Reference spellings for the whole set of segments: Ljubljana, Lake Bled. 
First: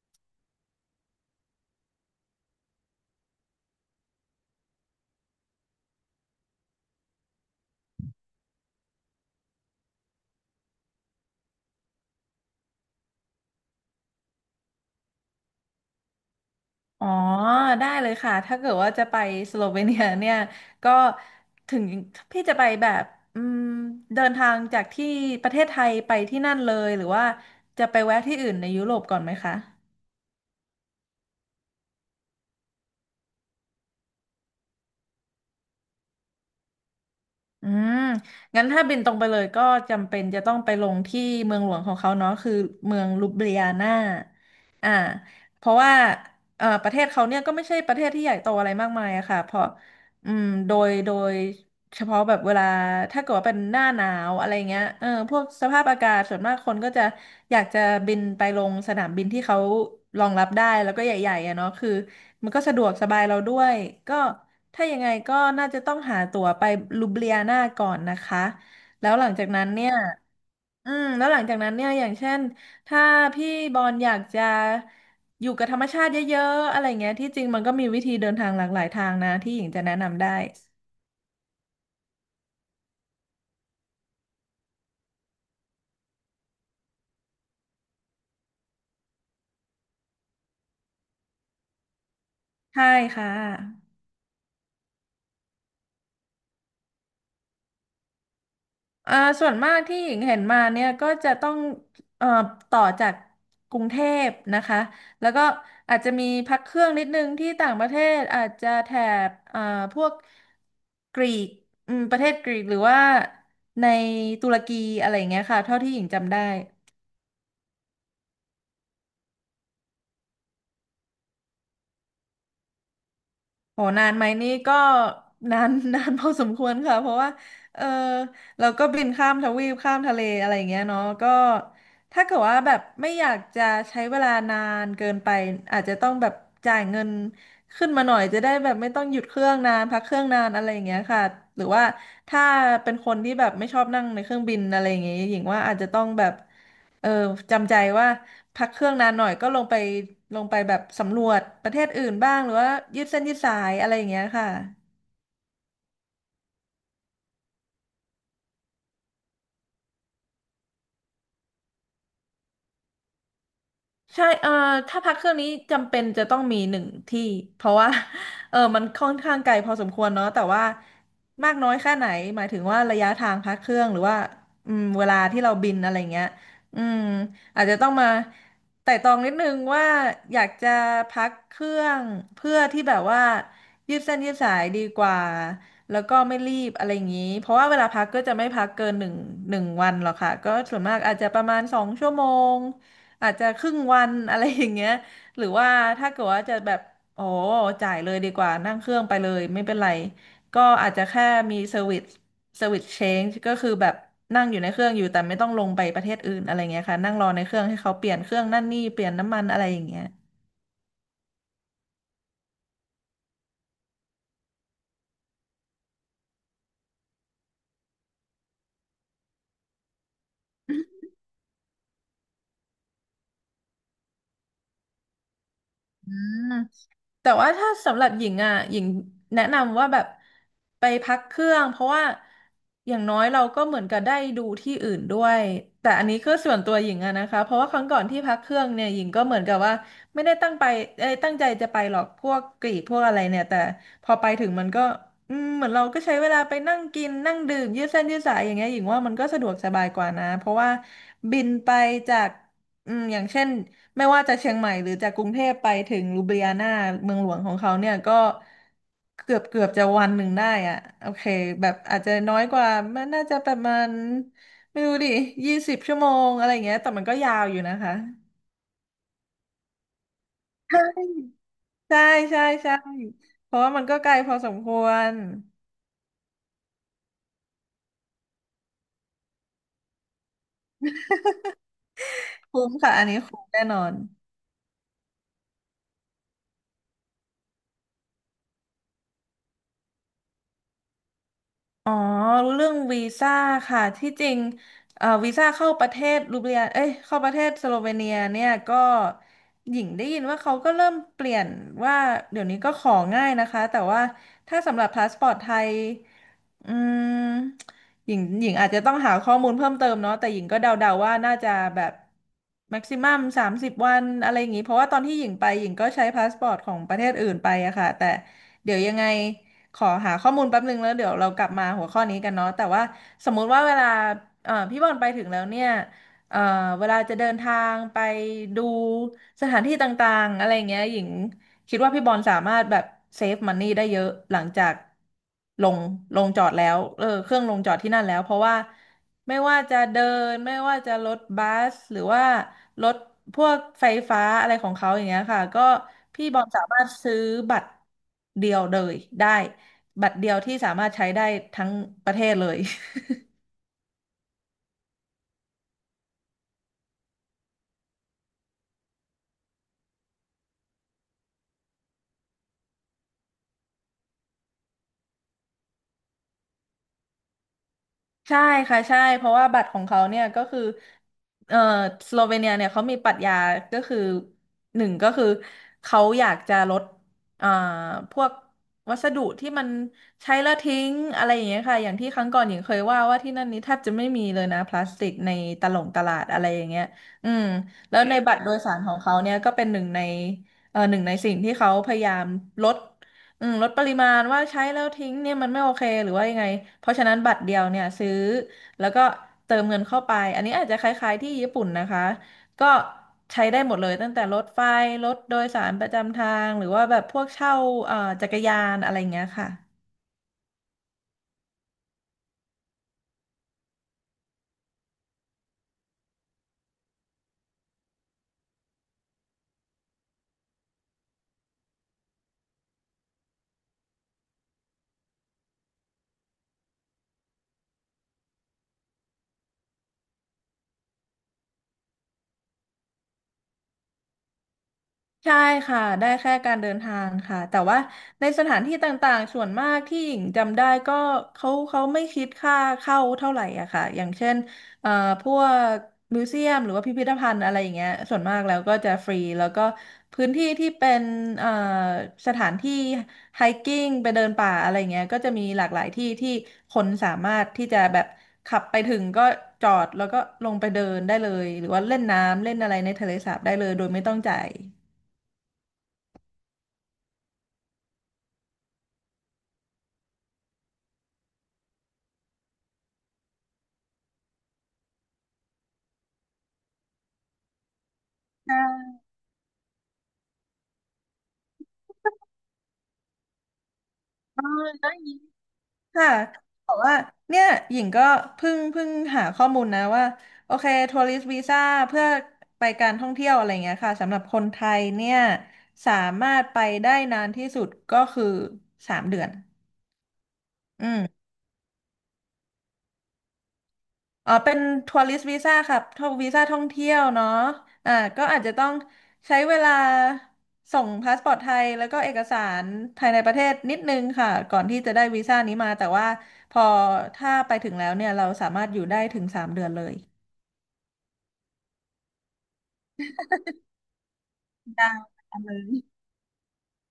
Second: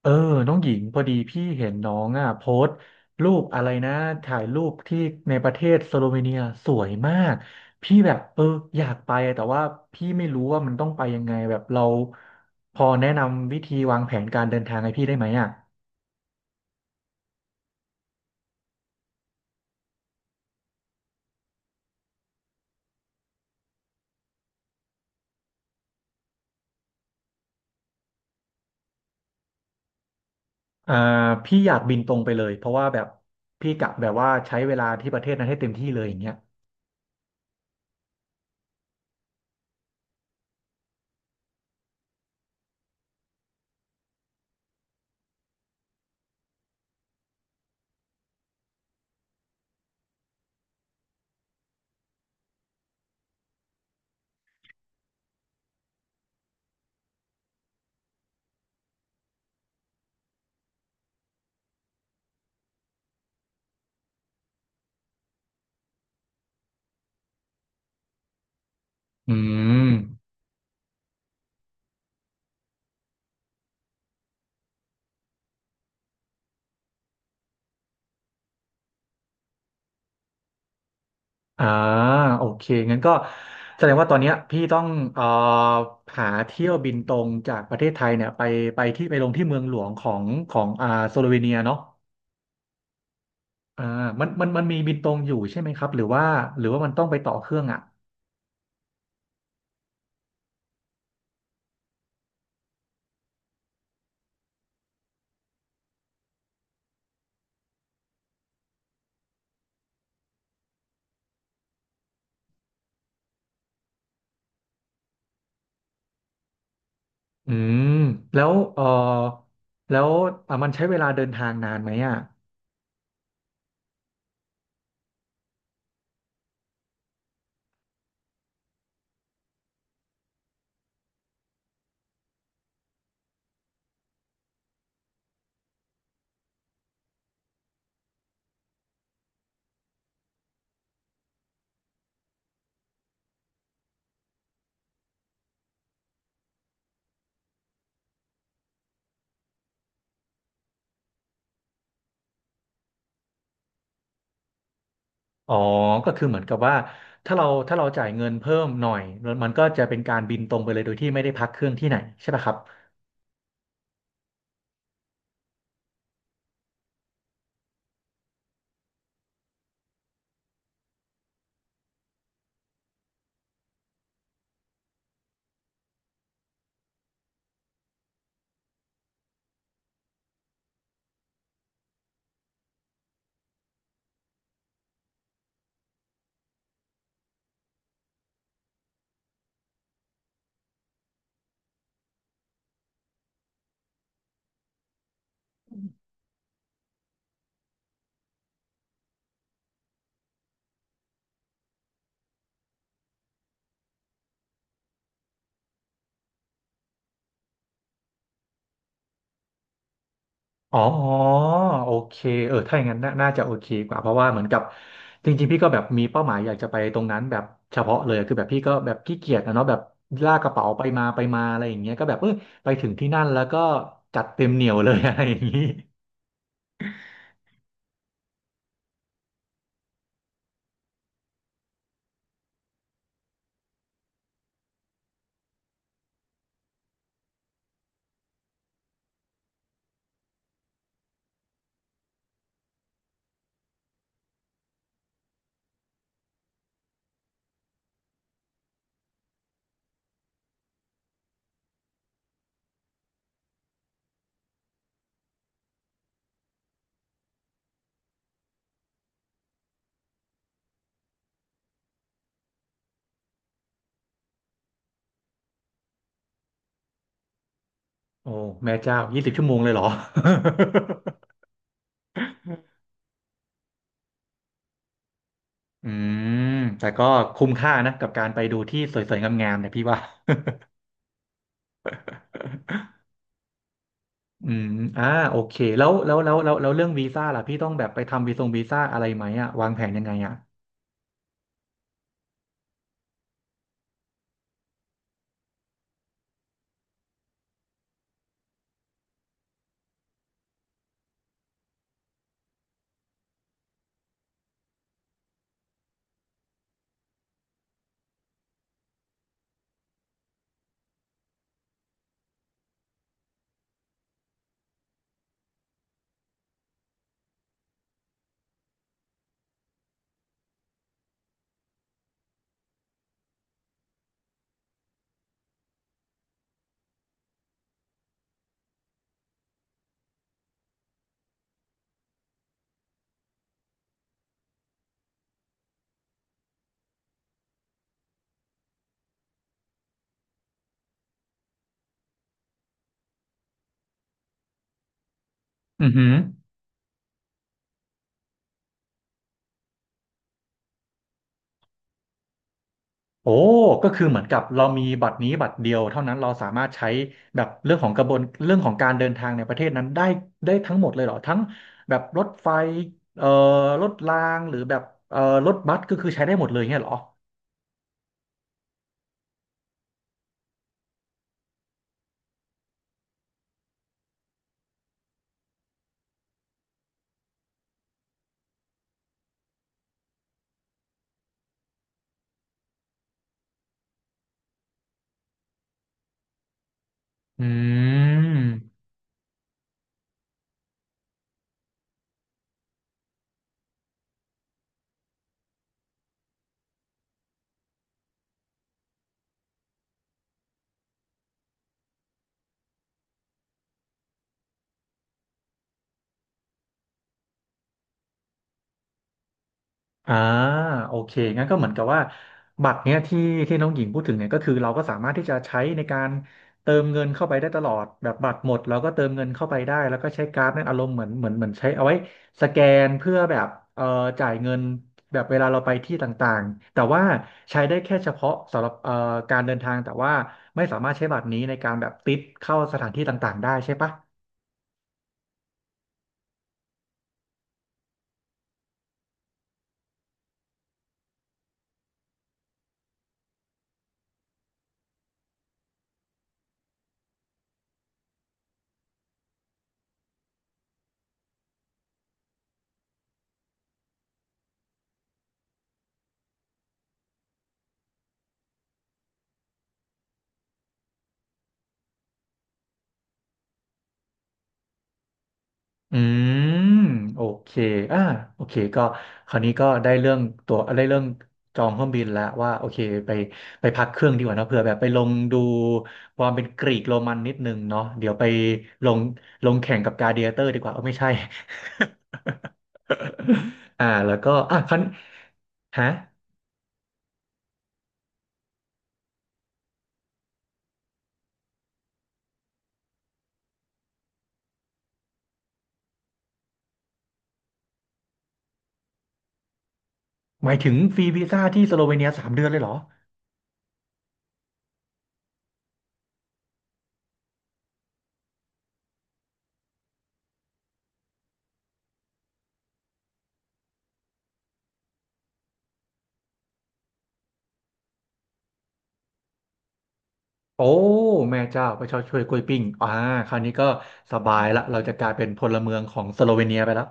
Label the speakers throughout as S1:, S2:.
S1: เออน้องหญิงพอดีพี่เห็นน้องอ่ะโพสต์รูปอะไรนะถ่ายรูปที่ในประเทศสโลเวเนียสวยมากพี่แบบอยากไปอะแต่ว่าพี่ไม่รู้ว่ามันต้องไปยังไงแบบเราพอแนะนำวิธีวางแผนการเดินทางให้พี่ได้ไหมอ่ะ
S2: อ๋อได้เลยค่ะถ้าเกิดว่าจะไปสโลเวเนียเนี่ยก็ถึงพี่จะไปแบบอืมเดินทางจากที่ประเทศไทยไปที่นั่นเลยหรือว่าจะไปแวะที่อื่นในยุโรปก่อนไหมคะ
S1: อ่าพี่อยากบินตรงไปเลยเพราะว่าแบบพี่กะแบบว่าใช้เวลาที่ประเทศนั้นให้เต็มที่เลยอย่างเงี้ย
S2: อืมงั้นถ้าบินตรงไปเลยก็จำเป็นจะต้องไปลงที่เมืองหลวงของเขาเนาะคือเมืองลูเบเลียนาอ่า เพราะว่าประเทศเขาเนี่ยก็ไม่ใช่ประเทศที่ใหญ่โตอะไรมากมายอะค่ะ เพราะโดยเฉพาะแบบเวลาถ้าเกิดว่าเป็นหน้าหนาวอะไรเงี้ยพวกสภาพอากาศส่วนมากคนก็จะอยากจะบินไปลงสนามบินที่เขารองรับได้แล้วก็ใหญ่ๆอะเนาะคือ มันก็สะดวกสบายเราด้วยก็ถ้ายังไงก็น่าจะต้องหาตั๋วไปลูบเลียนาก่อนนะคะแล้วหลั
S1: อื
S2: งจากนั้นเนี่
S1: ม
S2: ยแล้วหลังจากนั้นเนี่ย อย่างเช่น ถ้าพี่บอลอยากจะอยู่กับธรรมชาติเยอะๆอะไรเงี้ยที่จริงมันก็มีวิธีเดินทางหลากหลายทางนะ ที่หญิงจะแนะนำได้
S1: อ่าโอเคงั้นก็แสดงว่าตอนเนี้ยพี่ต้องเอ่อหาเที่ยวบินตรงจากประเทศไทยเนี่ยไปไปที่ไปลงที่เมืองหลวงของสโลเวเนียเนาะ
S2: ใช่ค่ะ
S1: อ่ามันมีบินตรงอยู่ใช่ไหมครับหรือว่ามันต้องไปต่อเครื่องอ่ะ
S2: อ่าส่วนมากที่หญิงเห็นมาเนี่ยก็จะต้องเอ่อต่อจากกรุงเทพนะคะแล้วก็อาจจะมีพักเครื่องนิดนึงที่ต่างประเทศอาจจะแถบพวกกรีกประเทศกรีกหรือว่าในตุรกีอะไรอย่างเงี้ยค่ะเท่าที่หญิงจำได้
S1: อืมแล้วเอ่อแล้วอ่ะมันใช้เวลาเดินทางนานไหมอ่ะ
S2: โหนานไหมนี่ก็ นาน นานพอสมควรค่ะเพราะว่าเออเราก็บินข้ามทวีปข้ามทะเลอะไรอย่างเงี้ยเนาะก็ถ้าเกิดว่าแบบไม่อยากจะใช้เวลานานเกินไปอาจจะต้องแบบจ่ายเงินขึ้นมาหน่อยจะได้แบบไม่ต้องหยุดเครื่องนานพักเครื่องนานอะไรอย่างเงี้ยค่ะหรือว่าถ้าเป็นคนที่แบบไม่ชอบนั่งในเครื่องบินอะไรอย่างเงี้ยหญิงว่าอาจจะต้องแบบเออจำใจว่า พักเครื่องนานหน่อยก็ลงไปแบบสำรวจประเทศอื่นบ้างหรือว่ายืดเส้นยืดสายอะไรอย่างเงี้ยค่ะ
S1: อ๋อก็คือเหมือนกับว่าถ้าเราถ้าเราจ่ายเงินเพิ่มหน่อยมันก็จะเป็นการบินตรงไปเลยโดยที่ไม่ได้พักเครื่องที่ไหนใช่ปะครับ
S2: ใช่ถ้าพักเครื่องนี้จำเป็นจะต้องมีหนึ่งที่เพราะว่า เออมันค่อนข้างไกลพอสมควรเนาะแต่ว่ามากน้อยแค่ไหนหมายถึงว่าระยะทางพักเครื่องหรือว่าเวลาที่เราบินอะไรเงี้ยอืมอาจจะต้องมาไต่ตรองนิดนึงว่าอยากจะพักเครื่องเพื่อที่แบบว่ายืดเส้นยืดสายดีกว่าแล้วก็ไม่รีบอะไรอย่างนี้เพราะว่าเวลาพักก็จะไม่พักเกินหนึ่งวันหรอกค่ะก็ส่วนมากอาจจะประมาณ2 ชั่วโมง อาจจะครึ่งวันอะไรอย่างเงี้ยหรือว่าถ้าเกิดว่าจะแบบโอ้จ่ายเลยดีกว่านั่งเครื่องไปเลยไม่เป็นไรก็อาจจะแค่มีเซอร์วิสเชนจ์ก็คือแบบนั่งอยู่ในเครื่องอยู่แต่ไม่ต้องลงไปประเทศอื่นอะไรเงี้ยค่ะนั่งรอในเครื่องให้เขาเปลี่ยนเครื่องนั่นนี่เปลี่ยนน้ำมันอะไรอย่างเงี้ย
S1: อ๋อโอเคถ้าอย่างนั้นน่าจะโอเคกว่าเพราะว่าเหมือนกับจริงๆพี่ก็แบบมีเป้าหมายอยากจะไปตรงนั้นแบบเฉพาะเลยคือแบบพี่ก็แบบขี้เกียจนะเนาะแบบลากกระเป๋าไปมาไปมาอะไรอย่างเงี้ยก็แบบไปถึงที่นั่นแล้วก็จัดเต็มเหนียวเลย อะไรอย่างงี้
S2: อืม แต่ว่าถ้าสำหรับหญิงอ่ะหญิงแนะนำว่าแบบไปพักเครื่องเพราะว่าอย่างน้อยเราก็เหมือนกับได้ดูที่อื่นด้วยแต่อันนี้คือส่วนตัวหญิงอะนะคะเพราะว่าครั้งก่อนที่พักเครื่องเนี่ยหญิงก็เหมือนกับว่าไม่ได้ตั้งใจจะไปหรอกพวกกรีกพวกอะไรเนี่ยแต่พอไปถึงมันก็เหมือนเราก็ใช้เวลาไปนั่งกินนั่งดื่มยืดเส้นยืดสายอย่างเงี้ยหญิงว่ามันก็สะดวกสบายกว่านะเพราะว่าบินไปจากอย่างเช่น ไม่ว่าจะเชียงใหม่หรือจากกรุงเทพไปถึงลูเบียนาเมืองหลวงของเขาเนี่ยก็เกือบจะวันหนึ่งได้อ่ะโอเคแบบอาจจะน้อยกว่ามันน่าจะประมาณไม่รู้ดิ20 ชั่วโมงอะไรอย่างเงี้ยแต่มันก็ยาวอยู่นะคะ
S1: โอ้แม่เจ้า20 ชั่วโมงเลยเหรอ
S2: ใช่ใช่ใช่ใช่เพราะว่ามันก็ไกลพอสมควร
S1: อืมแต่ก็คุ้มค่านะกับการไปดูที่สวยๆงามๆเนี่ยพี่ว่า
S2: คุ้มค่ะอันนี้คุ้มแน่นอน
S1: อืมอ่าโอเคแล้วเรื่องวีซ่าล่ะพี่ต้องแบบไปทำวีซงวีซ่าอะไรไหมอะวางแผนยังไงอะ
S2: อ๋อรู้เรื่องวีซ่าค่ะที่จริงวีซ่าเข้าประเทศรูเบียเอ้ยเข้าประเทศสโลเวเนียเนี่ยก็หญิงได้ยินว่าเขาก็เริ่มเปลี่ยนว่าเดี๋ยวนี้ก็ของ่ายนะคะแต่ว่าถ้าสำหรับพาสปอร์ตไทยอืมหญิงอาจจะต้องหาข้อมูลเพิ่มเติมเนาะแต่หญิงก็เดาๆว่าน่าจะแบบแม็กซิมัม30 วันอะไรอย่างนี้เพราะว่าตอนที่หญิงไปหญิงก็ใช้พาสปอร์ตของประเทศอื่นไปอะค่ะแต่เดี๋ยวยังไง ขอหาข้อมูลแป๊บนึงแล้วเดี๋ยวเรากลับมาหัวข้อนี้กันเนาะแต่ว่าสมมุติว่าเวลาพี่บอลไปถึงแล้วเนี่ยเอ่อเวลาจะเดินทางไปดูสถานที่ต่างๆอะไรเงี้ยหญิงคิดว่าพี่บอลสามารถแบบเซฟมันนี่ได้เยอะหลังจากลงลงจอดแล้วเออเครื่องลงจอดที่นั่นแล้วเพราะว่าไม่ว่าจะเดินไม่ว่าจะรถบัสหรือว่ารถพวกไฟฟ้าอะไรของเขาอย่างเงี้ยค่ะก็
S1: อือหือ
S2: พี่บอลสามารถซื้อบัตรเดียวเลยได้ บัตรเดียวที่สามารถใช้ได้ทั้งประเทศเลย
S1: โอ้ก็คือเหมือนกับเรามีบัตรนี้บัตรเดียวเท่านั้นเราสามารถใช้แบบเรื่องของกระบวนเรื่องของการเดินทางในประเทศนั้นได้ได้ทั้งหมดเลยเหรอทั้งแบบรถไฟเอ่อรถรางหรือแบบเอ่อรถบัสก็คือใช้ได้หมดเลยเงี้ยเหรอ
S2: ใช่ค่ะใช่เพราะว่าบัตรของเขาเนี่ยก็คือเอ่อสโลเวเนียเนี่ยเขามีปรัชญาก็คือหนึ่งก็คือเขาอยากจะลดอ่าพวกวัสดุที่มันใช้แล้วทิ้งอะไรอย่างเงี้ยค่ะอย่างที่ครั้งก่อนหญิงเคยว่าว่าที่นั่นนี้แทบจะไม่มีเลยนะพลาสติกในตลาดอะไรอย่างเงี้ยอืม
S1: อื
S2: แล้วในบัตรโดยสา
S1: ม
S2: รของเขาเนี่ยก็เป็นหนึ่งในเออหนึ่งในสิ่งที่เขาพยายามลด อืมลดปริมาณว่าใช้แล้วทิ้งเนี่ยมันไม่โอเคหรือว่ายังไงเพราะฉะนั้นบัตรเดียวเนี่ยซื้อแล้วก็เติมเงินเข้าไปอันนี้อาจจะคล้ายๆที่ญี่ปุ่นนะคะก็ใช้ได้หมดเลยตั้งแต่รถไฟรถโดยสารประจำทางหรือว่าแบบพวกเช่าเอ่อจักรยานอะไรอย่างเงี้ยค่ะ
S1: อ่าโอเคงั้นก็เหมือนกับว่าบัตรเนี้ยที่น้องหญิงพูดถึงเนี่ยก็คือเราก็สามารถที่จะใช้ในการเติมเงินเข้าไปได้ตลอดแบบบัตรหมดเราก็เติมเงินเข้าไปได้แล้วก็ใช้การ์ดนั่นอารมณ์เหมือนใช้เอาไว้สแกนเพื่อแบบเอ่อจ่ายเงินแบบเวลาเราไปที่ต่างๆแต่ว่าใช้ได้แค่เฉพาะสำหรับการเดินทางแต่ว่าไม่สามารถใช้บัตรนี้ในการแบบติดเข้าสถานที่ต่างๆได้ใช่ปะ
S2: ใช่ค่ะ ได้แค่การเดินทางค่ะ แต่ว่าในสถานที่ต่างๆ ส่วนมากที่หญิงจำได้ก็เขาไม่คิดค่าเข้าเท่าไหร่อะค่ะอย่างเช่นเอ่อพวกมิวเซียมหรือว่าพิพิธภัณฑ์อะไรอย่างเงี้ยส่วนมากแล้วก็จะฟรีแล้วก็พื้นที่ที่เป็นเอ่อสถานที่ไฮกิ้งไปเดินป่าอะไรเงี้ยก็จะมีหลากหลายที่ที่คนสามารถที่จะแบบขับไปถึงก็จอดแล้วก็ลงไปเดินได้เลยหรือว่าเล่นน้ำเล่นอะไรในทะเลสาบได้เลยโดยไม่ต้องจ่าย
S1: อืมโอเคอ่าโอเคก็คราวนี้ก็ได้เรื่องตัวได้เรื่องจองเครื่องบินแล้วว่าโอเคไปไปพักเครื่องดีกว่าเนอะเผื่อแบบไปลงดูความเป็นกรีกโรมันนิดนึงเนาะเดี๋ยวไปลงลงแข่งกับกลาดิเอเตอร์ดีกว่าเออไม่ใช่ แล้วก็อ่ะครันฮะ
S2: ค่ะบอกว่าเนี่ยหญิงก็เพิ่งหาข้อมูลนะว่าโอเคทัวริสต์วีซ่าเพื่อไปการท่องเที่ยวอะไรเงี้ยค่ะสำหรับคนไทยเนี่ยสามารถไปได้นานที่สุดก็คือสามเดือน
S1: หมายถึง
S2: อื
S1: ฟรี
S2: ม
S1: วีซ่าที่สโลเวเนีย3 เดือนเลยเหรอ
S2: อ๋อเป็นทัวริสต์วีซ่าค่ะทัววีซ่าท่องเที่ยวเนาะอ่าก็อาจจะต้องใช้เวลาส่งพาสปอร์ตไทยแล้วก็เอกสารภายในประเทศนิดนึงค่ะ ก่อนที่จะได้วีซ่านี้มา แต่ว่าพอถ้าไปถึงแล้วเนี่ย เราสามารถอยู่ได้ถึงสามเดือนเลย
S1: โอ้แม่เจ้าพระเจ้าช่วยกล้วยปิ้งอ่าคราวนี้ก็สบายละเรา
S2: ได้
S1: จะกลายเป็น
S2: ค่ะ
S1: พ
S2: เล
S1: ลเมือง
S2: ย
S1: ของสโลเวเนียไปแล้ว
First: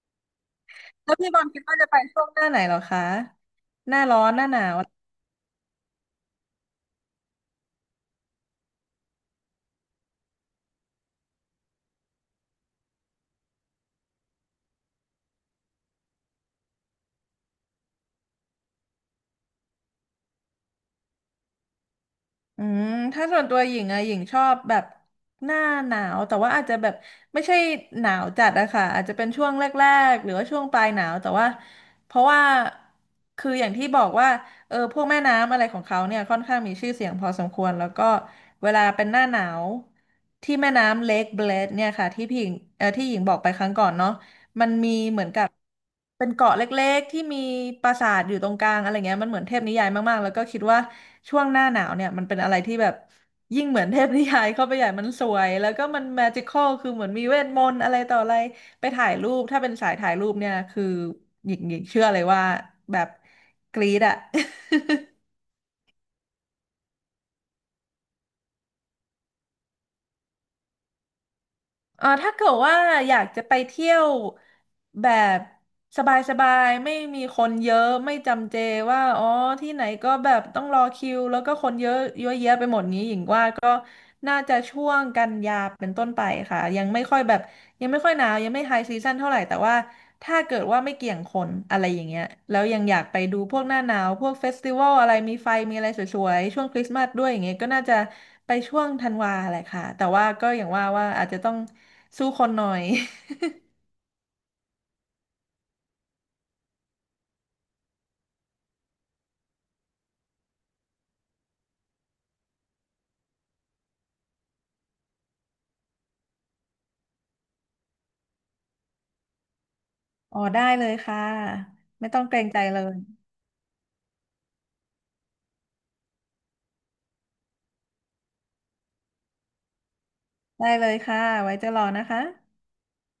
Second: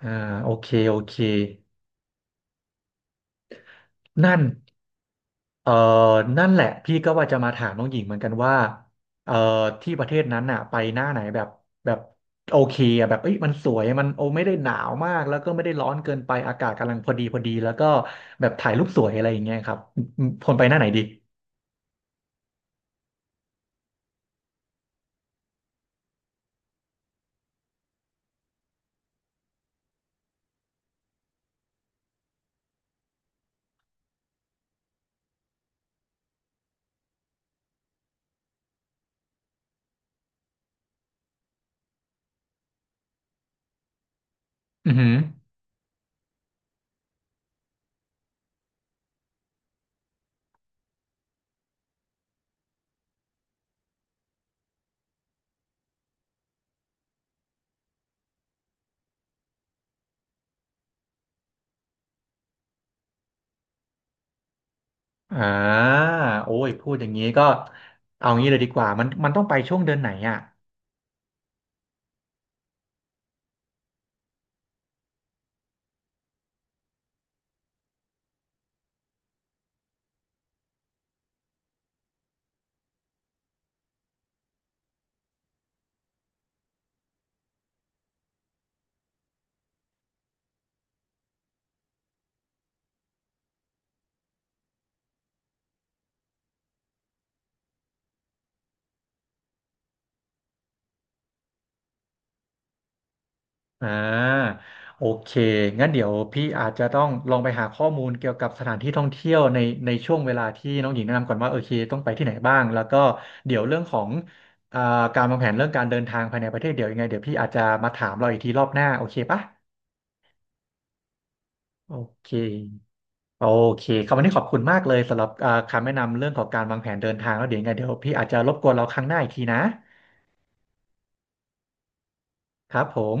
S1: อ่าโอเคโอ
S2: แล้
S1: เค
S2: วพี่บอลคิดว่าจะไปช่วงหน้าไหนเหรอคะ
S1: นั่นเอ่อนั่นแหละพี่ก็ว่าจะมาถามน้องหญิงเหมือนกันว่าเอ่อที่ประเทศนั้นน่ะไปหน้าไหนแบบแบบโอเคอะแบบเอ้ยมันสวยมันโอไม่ได้หนาวมากแล้วก็ไม่ได้ร้อนเกินไปอากาศกำลังพอดีพอดีแล้วก็แบบถ่ายรูปสวยอะไรอย่างเงี้ยครับคนไปหน้าไหนดี
S2: อืมถ้าส่วนตัวหญิงอะหญิงชอบแบบหน้าหนาวแต่ว่าอาจจะแบบไม่ใช่หนาวจัดอะค่ะอาจจะเป็นช่วงแรกๆหรือว่าช่วงปลายหนาวแต่ว่าเพราะว่าคืออย่างที่บอกว่าเออพวกแม่น้ำอะไรของเขาเนี่ยค่อนข้างมีชื่อเสียงพอสมควรแล้วก็เวลาเป็นหน้าหนาวที่แม่น้ำเลคเบลดเนี่ยค่ะที่พี่หญิงเออที่หญิงบอกไปครั้งก่อนเนาะ
S1: อือหือ
S2: เป็นเกาะเล็กๆที่มีปราสาทอยู่ตรงกลางอะไรเงี้ยมันเหมือนเทพนิยายมากๆแล้วก็คิดว่าช่วงหน้าหนาวเนี่ยมันเป็นอะไรที่แบบยิ่งเหมือนเทพนิยายเข้าไปใหญ่มันสวยแล้วก็มันแมจิคอลคือเหมือนมีเวทมนต์อะไรต่ออะไรไปถ่ายรูปถ้าเป็นสายถ่ายรูปเนี่ยคือหญิงเชื่อเลยว่าแบบกรี๊ดอะ
S1: อ่าโอ้ยพูดอย่างนี้ก็เอางี้เลยดีกว่ามันต้องไปช่วงเดือนไหนอ่ะ
S2: เออถ้าเกิดว่าอยากจะไปเที่ยวแบบสบายๆไม่มีคนเยอะไม่จำเจว่าอ๋อที่ไหนก็แบบต้องรอคิวแล้วก็คนเยอะเยอะแยะไปหมดนี้หญิงว่าก็น่าจะช่วงกันยาเป็นต้นไปค่ะยังไม่ค่อยแบบยังไม่ค่อยหนาวยังไม่ไฮซีซั่นเท่าไหร่แต่ว่าถ้าเกิดว่าไม่เกี่ยงคนอะไรอย่างเงี้ยแล้วยังอยากไปดูพวกหน้าหนาวพวกเฟสติวัลอะไรมีไฟมีอะไรสวยๆช่วงคริสต์มาสด้วยอย่างเงี้ยก็น่าจะ ไปช่วงธันวาแหละค่ะแต่ว่าก็อย่างว่าว่าอาจจะต้องสู้คนหน่อย
S1: อ่าโอเคงั้นเดี๋ยวพี่อาจจะต้องลองไปหาข้อมูลเกี่ยวกับสถานที่ท่องเที่ยวในในช่วงเวลาที่น้องหญิงแนะนำก่อนว่าโอเคต้องไปที่ไหนบ้างแล้วก็เดี๋ยวเรื่องของอ่าการวางแผนเรื่องการเดินทางภายในประเทศเดี๋ยวยังไงเดี๋ยวพี่อาจจะมาถามเราอีกทีรอบหน้าโอเคปะ
S2: อ๋อได้เลยค่ะ
S1: โอ
S2: ไม่ต้อง
S1: เค
S2: เกรงใจเลย
S1: โอเคคำวันนี้ขอบคุณมากเลยสำหรับคำแนะนำเรื่องของการวางแผนเดินทางแล้วเดี๋ยวยังไงเดี๋ยวพี่อาจจะรบกวนเราครั้งหน้าอีกทีนะ
S2: ได้เลยค่ะไว้จะรอนะคะ
S1: ครับผม